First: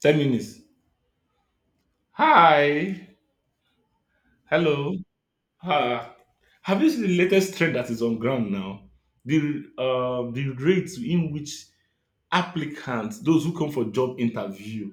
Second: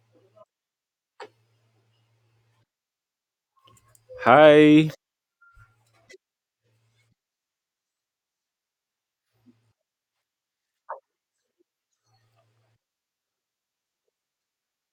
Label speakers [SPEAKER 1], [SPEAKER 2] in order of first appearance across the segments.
[SPEAKER 1] 10 minutes. Hi.
[SPEAKER 2] Hi.
[SPEAKER 1] Hello. Ah. Have you seen the latest trend that is on ground now? The rate in which applicants, those who come for job interview,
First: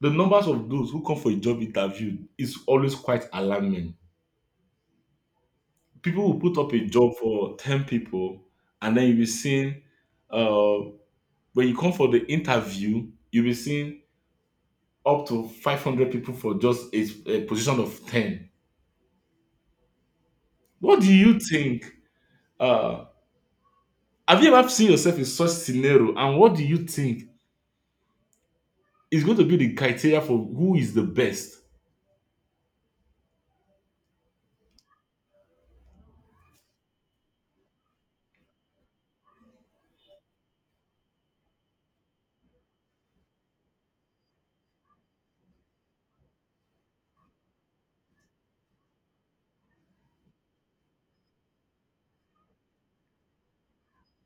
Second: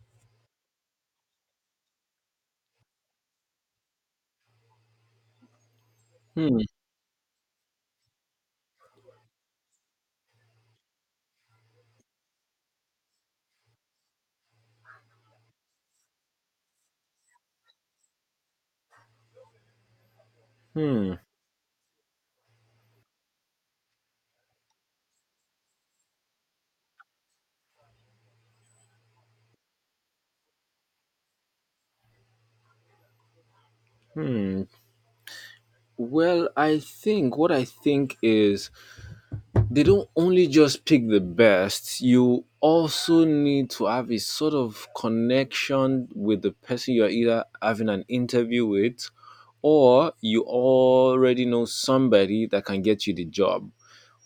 [SPEAKER 1] the numbers of those who come for a job interview is always quite alarming. People will
[SPEAKER 2] Hmm.
[SPEAKER 1] put up a job for 10 people, and then you'll be seeing uh, when you come for the interview, you'll be seeing up to 500 people for just a position of 10. What do
[SPEAKER 2] Hmm.
[SPEAKER 1] you think? uh, Have you ever seen yourself in such scenario? And what do you think is going to be the criteria for who is the best?
[SPEAKER 2] Hmm. Well, I think what I think is, they don't only just pick the best. You also need to have a sort of connection with the person you're either having an interview with, or you already know somebody that can get you the job,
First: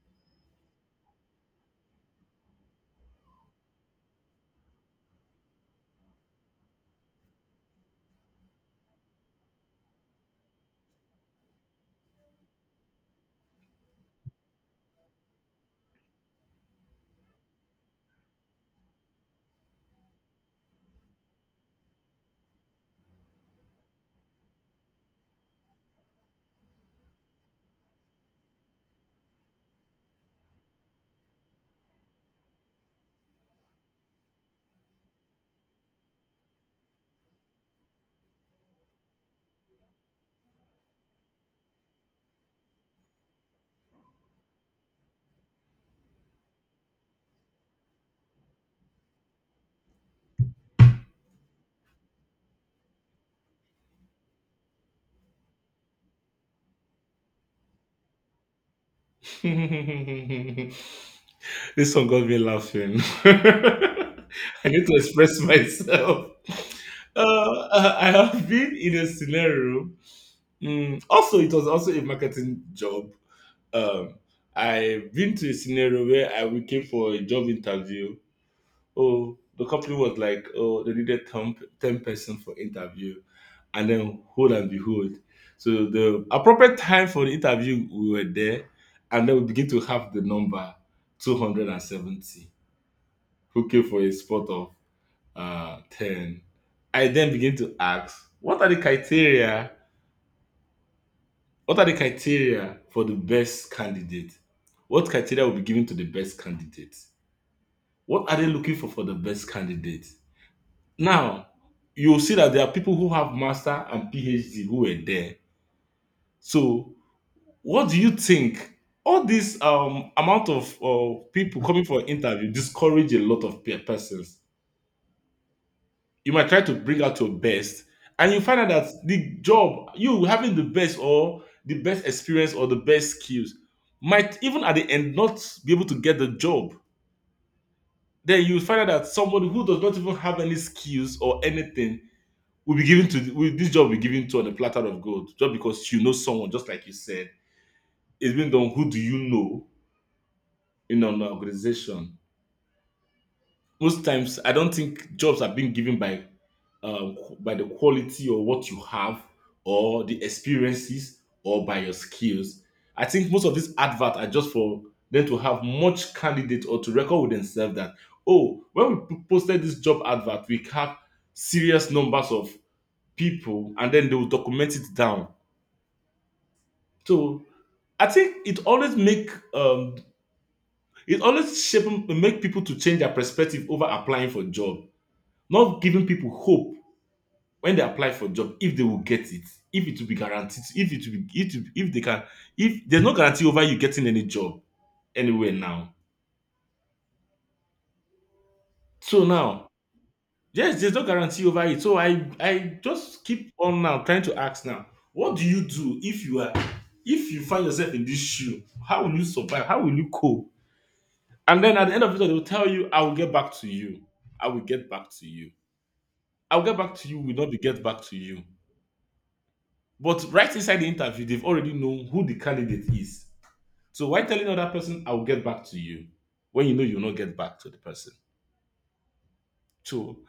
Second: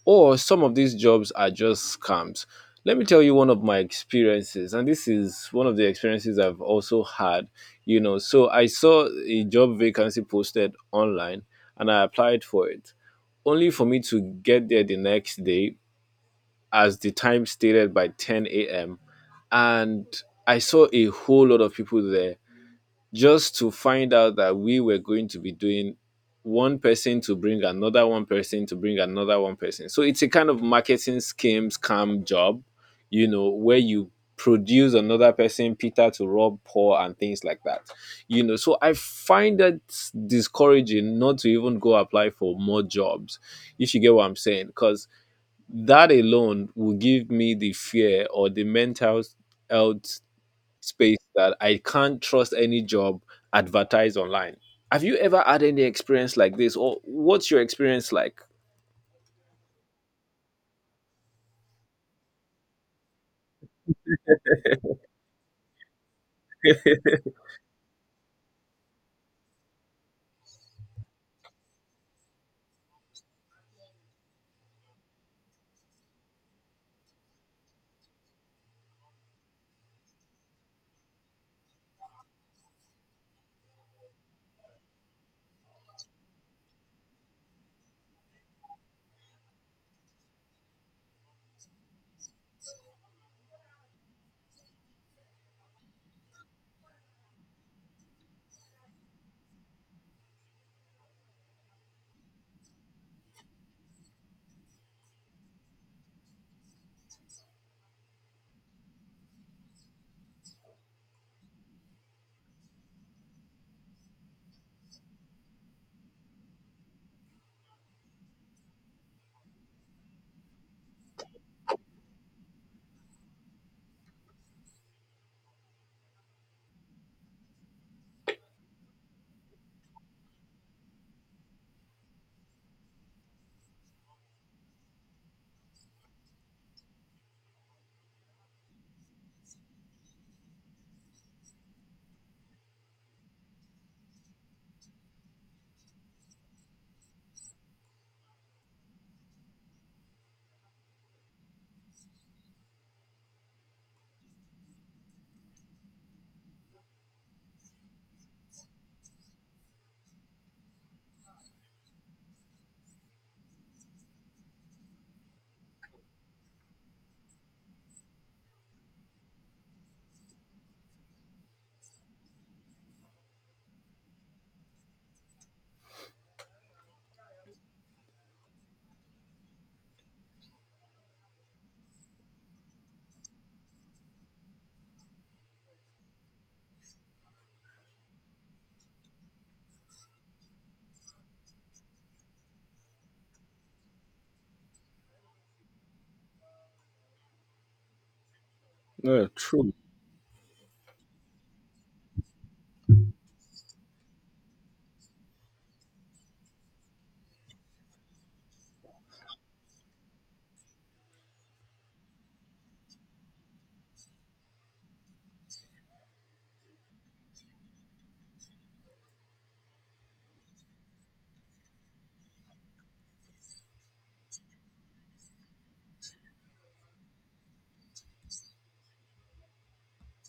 [SPEAKER 2] or some of these jobs are just scams. Let me tell you one of my experiences, and this is one of the experiences I've also had. You know, so I saw a job vacancy posted online and I applied for it, only for me to get there the next day as the time stated by 10 a.m. And I saw a whole lot of people there, just to find out that we were going to be doing one person to bring another one person to bring another one person. So it's a kind of marketing scheme scam job, you know, where you produce another person, Peter to rob Paul and things like that. You know, so I find it discouraging not to even go apply for more jobs, if you get what I'm saying, because that alone will give me the fear or the mental health space that I can't trust any job advertised online. Have you ever had any experience like this, or what's your experience like?
[SPEAKER 1] This one got me laughing. I need to express myself. I have been in a scenario. Also, it was also a marketing job. Um, I've been to a scenario where I we came for a job interview. Oh, the company was like, oh, they needed ten person for interview. And then hold and behold, so the appropriate time for the interview, we were there, and then we begin to have the number 270 who came for a spot of 10. I then begin to ask, what are the criteria, what are the criteria for the best candidate, what criteria will be given to the best candidate, what are they looking for the best candidate. Now, you'll see that there are people who have master and PhD who were there. So, what do you think? All this amount of people coming for interview discourage a lot of persons. You might try to bring out your best, and you find out that the job you having the best or the best experience or the best skills might even at the end not be able to get the job. Then you find out that somebody who does not even have any skills or anything will be given to will, this job will be given to on a platter of gold just because you know someone, just like you said, it's been done, who do you know in an organization. Most times I don't think jobs are being given by the quality or what you have or the experiences or by your skills. I think most of these adverts are just for them to have much candidate or to record with themselves that, oh, when we posted this job advert, we have serious numbers of people, and then they will document it down. So I think it always make it always shape make people to change their perspective over applying for job, not giving people hope when they apply for job if they will get it, if it will be guaranteed, if it will be if they can, if there's no guarantee over you getting any job anywhere now. So
[SPEAKER 2] No,
[SPEAKER 1] now,
[SPEAKER 2] true.
[SPEAKER 1] yes, there's no guarantee over it. So I just keep on now trying to ask now, what do you do if you find yourself in this shoe? How will you survive? How will you cope? And then at the end of it, they will tell you, I will get back to you. I will get back to you. I will get back to you will not be get back to you. But right inside the interview, they've already known who the candidate is. So why telling another person, I will get back to you, when you know you'll not get back to the person? So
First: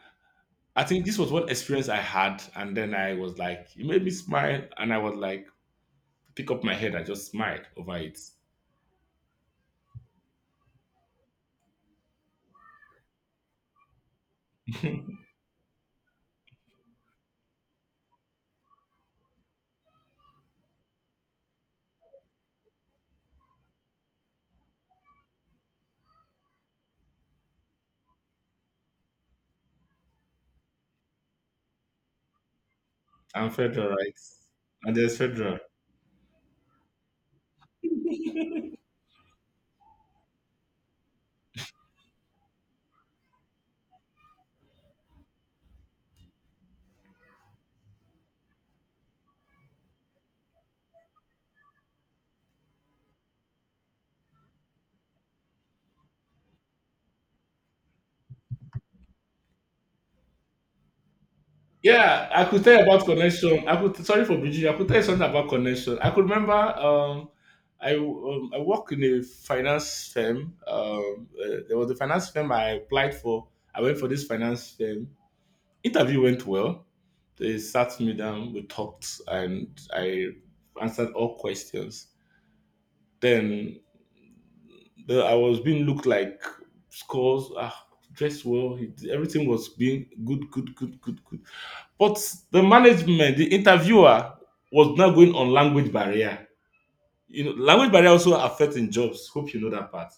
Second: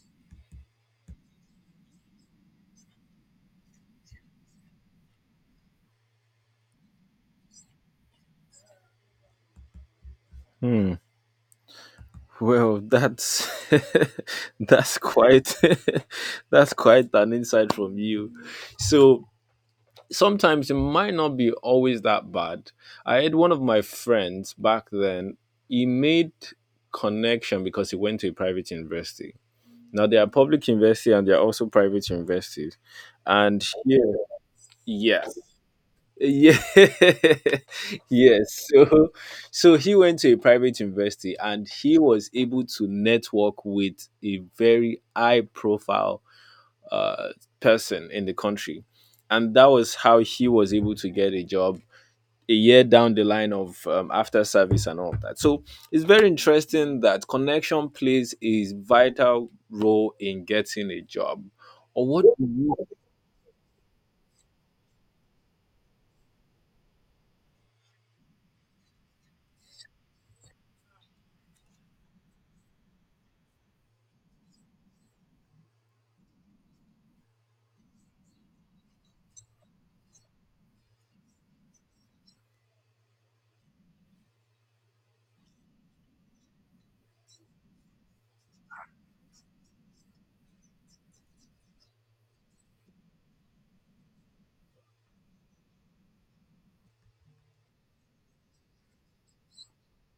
[SPEAKER 1] I think this was one experience I had. And then I was like, it made me smile. And I was like, pick up my head. I just smiled over it.
[SPEAKER 2] Hmm. Well, that's that's quite that's quite an insight from you. So sometimes it might not be always that bad. I had one of my friends back then. He made connection because he went to a private university. Now there are public universities and there are also private universities,
[SPEAKER 1] and
[SPEAKER 2] and
[SPEAKER 1] felt all
[SPEAKER 2] here,
[SPEAKER 1] right. And there's
[SPEAKER 2] yes,
[SPEAKER 1] federal.
[SPEAKER 2] yeah, yes. So he went to a private university and he was able to network with a very high-profile uh, person in the country, and that was how he was able to get a job a year down the line of after service and all of that. So it's very interesting that connection plays a vital role in getting a job. Or what?
[SPEAKER 1] Yeah,
[SPEAKER 2] Do
[SPEAKER 1] I could tell
[SPEAKER 2] you—
[SPEAKER 1] you about connection. I could, sorry for bridging you. I could tell you something about connection. I could remember I work in a finance firm. There was a finance firm I applied for. I went for this finance firm. Interview went well. They sat me down, we talked, and I answered all questions. Then I was being looked like scores. Ah, dressed well. Everything was being good, good, good, good, good. But the management, the interviewer was now going on language barrier. You know, language barrier also affecting jobs. Hope you know that part.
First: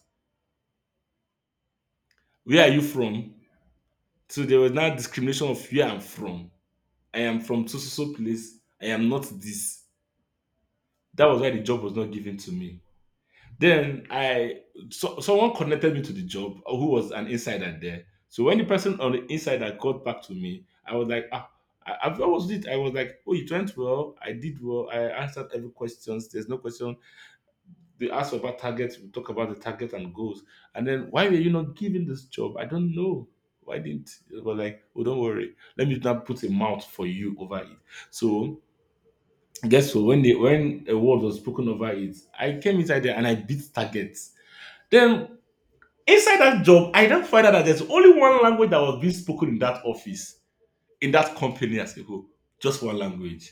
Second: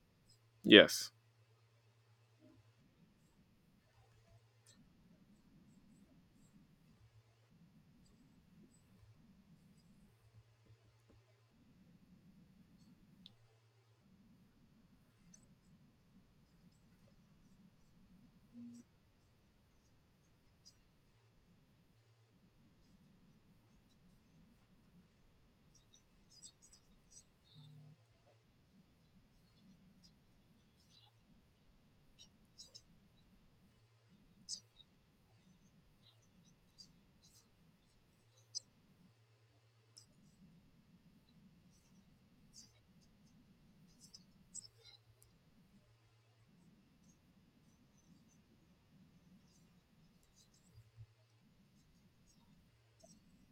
[SPEAKER 2] Yes.
[SPEAKER 1] Where are you from? So there was now discrimination of where I'm from. I am from so so so place. I am not this. That was why the job was not given to me. Then someone connected me to the job who was an insider there. So when the person on the insider got back to me, I was like, ah, I've always did. I was like, oh, it went well. I did well. I answered every questions. There's no question. They asked about targets. We talk about the target and goals. And then why were you not given this job? I don't know. Why didn't? It was like, oh, don't worry. Let me now put a mouth for you over it. So guess what? When the when a word was spoken over it, I came inside there and I beat targets. Then inside that job, I then find out that there's only one language that was being spoken in that office, in that company as a whole. Just one language.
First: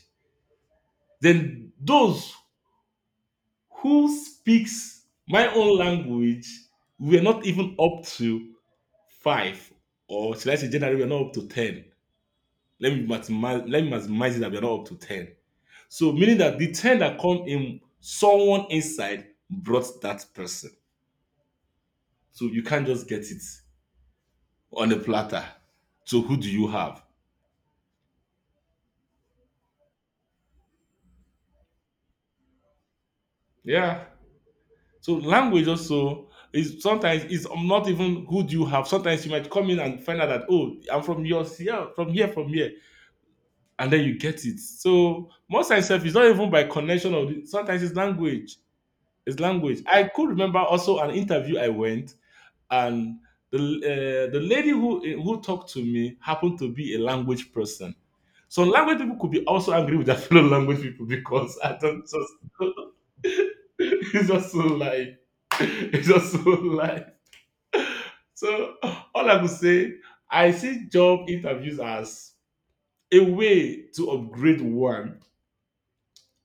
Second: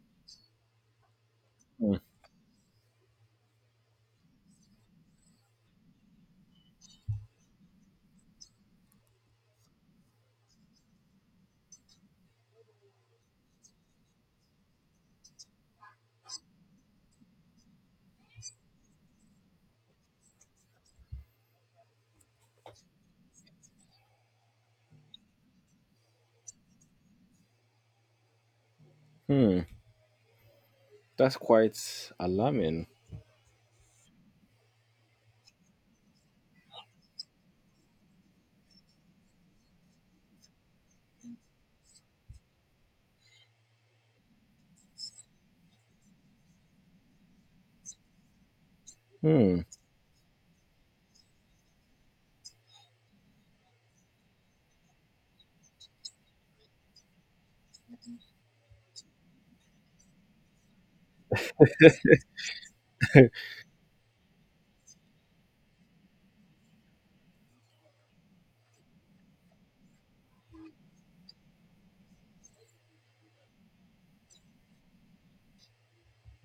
[SPEAKER 1] Then those who speaks my own language were not even up to five, or should I say generally we're not up to 10. Let me maximize it that we're not up to 10. So meaning that the 10 that come in, someone inside brought that person. So you can't just get it on a platter. So who do you have?
[SPEAKER 2] Hmm. That's quite alarming.
[SPEAKER 1] Yeah. So language also is sometimes is not even who do you have. Sometimes you might come in and find out that, oh, I'm from your here, from here, from here, and then you get it. So most times sef, it's not even by connection sometimes it's language. It's
[SPEAKER 2] Hmm.
[SPEAKER 1] language. I could remember also an interview I went, and the the lady who talked to me happened to be a language person. So language people could be also angry with their fellow language people, because I don't just it's just so like it's just so like. So all I could say, I see job interviews as a way to upgrade one,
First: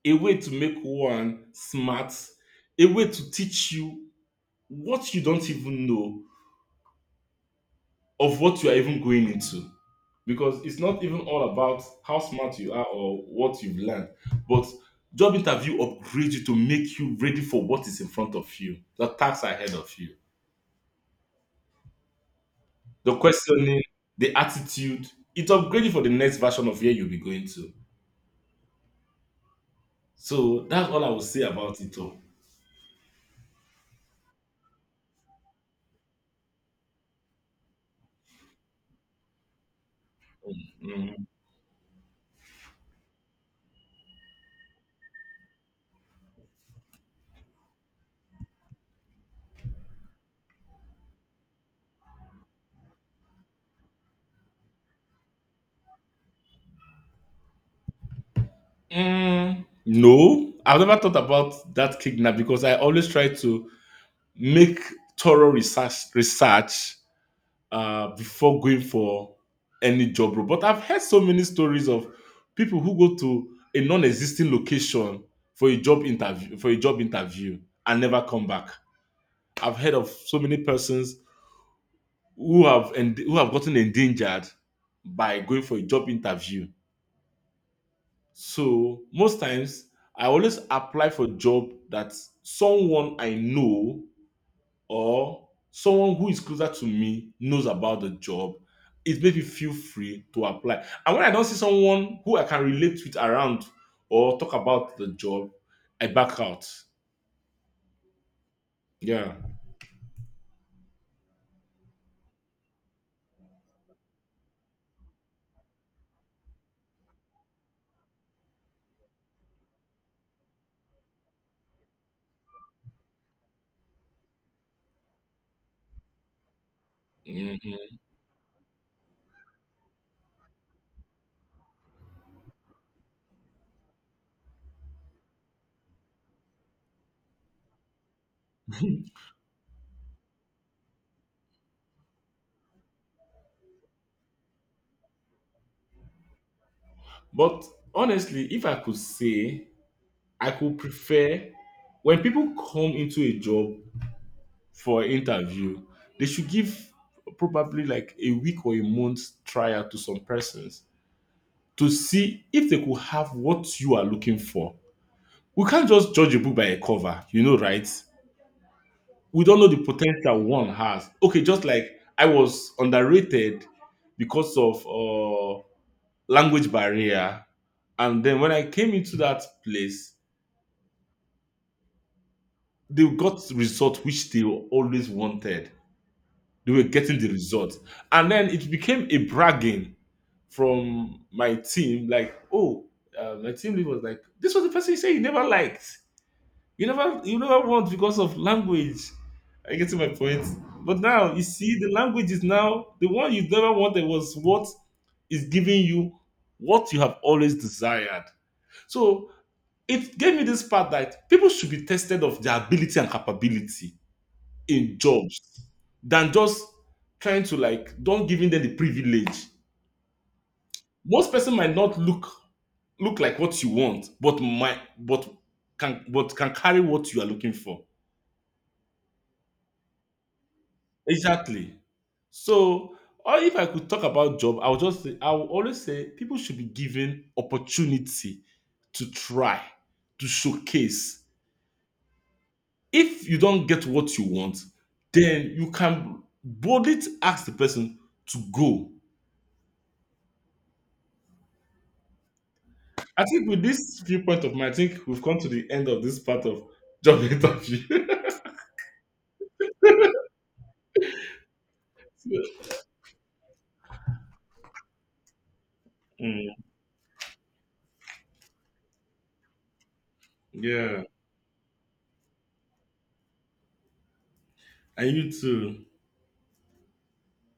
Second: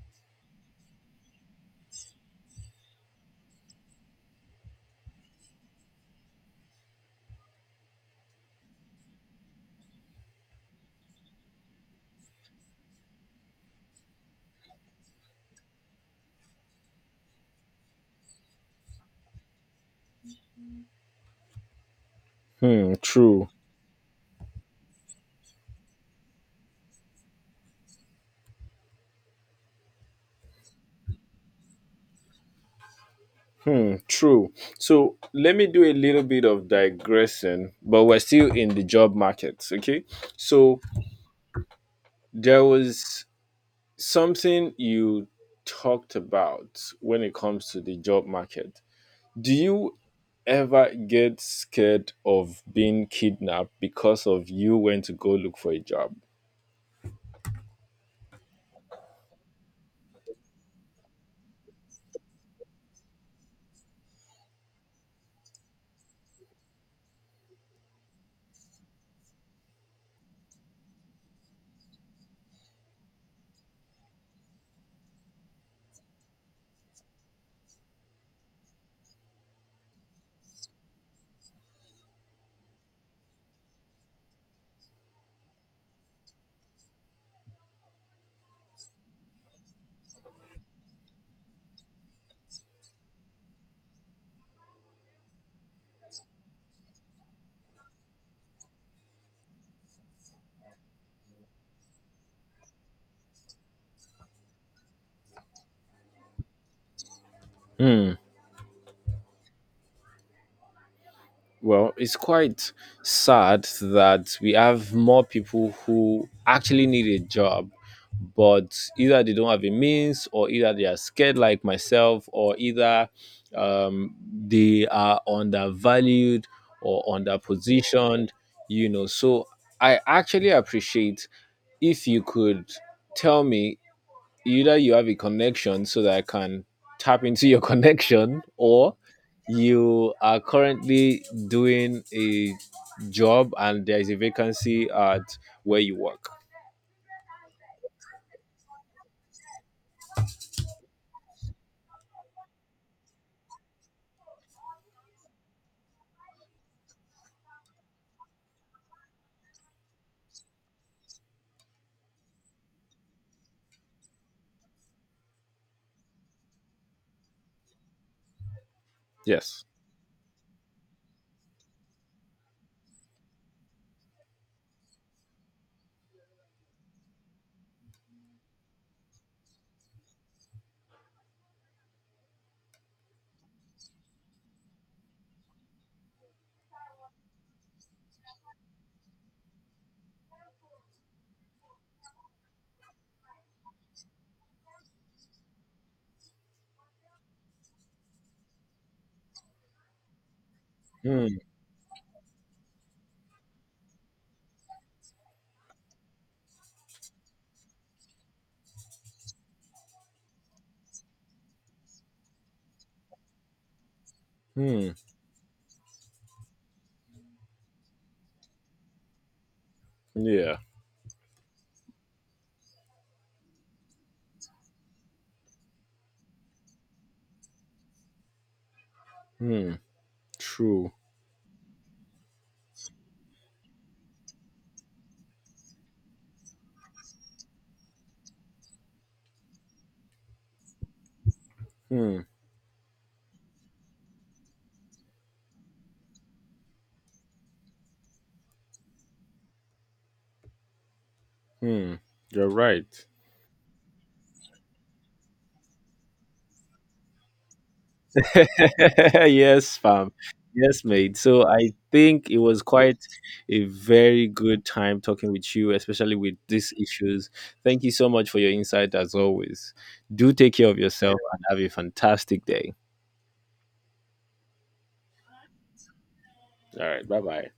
[SPEAKER 1] a way to make one smart, a way to teach you what you don't even know of what you are even going into. Because it's not even all about how smart you are or what you've learned, but job interview upgrades you to make you ready for what is in front of you, the tasks ahead of you,
[SPEAKER 2] Hmm.
[SPEAKER 1] the
[SPEAKER 2] True.
[SPEAKER 1] questioning, the attitude. It upgrades you for the next version of where you'll be going to. So that's all I will say about it all.
[SPEAKER 2] True. So let me do a little bit of digressing, but we're still in the job market. Okay. So
[SPEAKER 1] Mm.
[SPEAKER 2] there was something you talked about when it comes to the job market. Do you ever get scared of being kidnapped because of you went to go look for a job?
[SPEAKER 1] No, I've never thought about that kidnap because I always try to make thorough research before going for any job role. But I've heard so many stories of people who go to a non-existing location for a job interview and never come back. I've heard of so many persons who have gotten endangered by going for a job interview. So most times I always apply for job that someone I know or someone who is closer to me knows about the job. It makes me feel free to apply. And when I don't see someone who I can relate with around or talk about the job, I back out.
[SPEAKER 2] Hmm.
[SPEAKER 1] Yeah.
[SPEAKER 2] Well, it's quite sad that we have more people who actually need a job, but either they don't have a means, or either they are scared like myself, or either um, they are undervalued or
[SPEAKER 1] Mhm.
[SPEAKER 2] underpositioned, you know. So I actually appreciate if you could tell me, either you have a connection so that I can tap into your connection, or you are currently doing a job and there is a vacancy at where you work.
[SPEAKER 1] But honestly, if I could say, I could prefer when people come into a job for interview, they should give probably like a week or a month trial to some persons to see if they could have what you are looking for. We can't just judge a book by a cover, you know, right? We don't
[SPEAKER 2] Yes.
[SPEAKER 1] know the potential one has. Okay, just like I was underrated because of language barrier, and then when I came into that place, they got result which they always wanted. They were getting the result, and then it became a bragging from my team, like, oh, my team lead was like, this was the person you say you never liked. You never want because of language. I get to my point. But now
[SPEAKER 2] Hmm.
[SPEAKER 1] you see the language is now the one you never wanted was what is giving you what you have always desired. So it gave me this part that people should be tested of their ability and capability
[SPEAKER 2] Hmm.
[SPEAKER 1] in jobs than just trying to like don't giving them the privilege.
[SPEAKER 2] Yeah.
[SPEAKER 1] Most person might not look like what you want, but can carry what you are looking for.
[SPEAKER 2] Hmm. True.
[SPEAKER 1] Exactly. So, or if I could talk about job, I would just say I will always say people should be given opportunity to try to showcase.
[SPEAKER 2] Hmm.
[SPEAKER 1] If you don't get what you want, then you can boldly ask the person to go.
[SPEAKER 2] Hmm. You're right.
[SPEAKER 1] I think with this viewpoint of mine, I think we've come to the end of this part of job interview.
[SPEAKER 2] Yes, fam. Yes, mate. So I think it was quite a very good time talking with you, especially with
[SPEAKER 1] Mm.
[SPEAKER 2] these issues. Thank you so much for your insight as always. Do take care of
[SPEAKER 1] Yeah,
[SPEAKER 2] yourself and have a fantastic day.
[SPEAKER 1] and you too.
[SPEAKER 2] All right. Bye bye.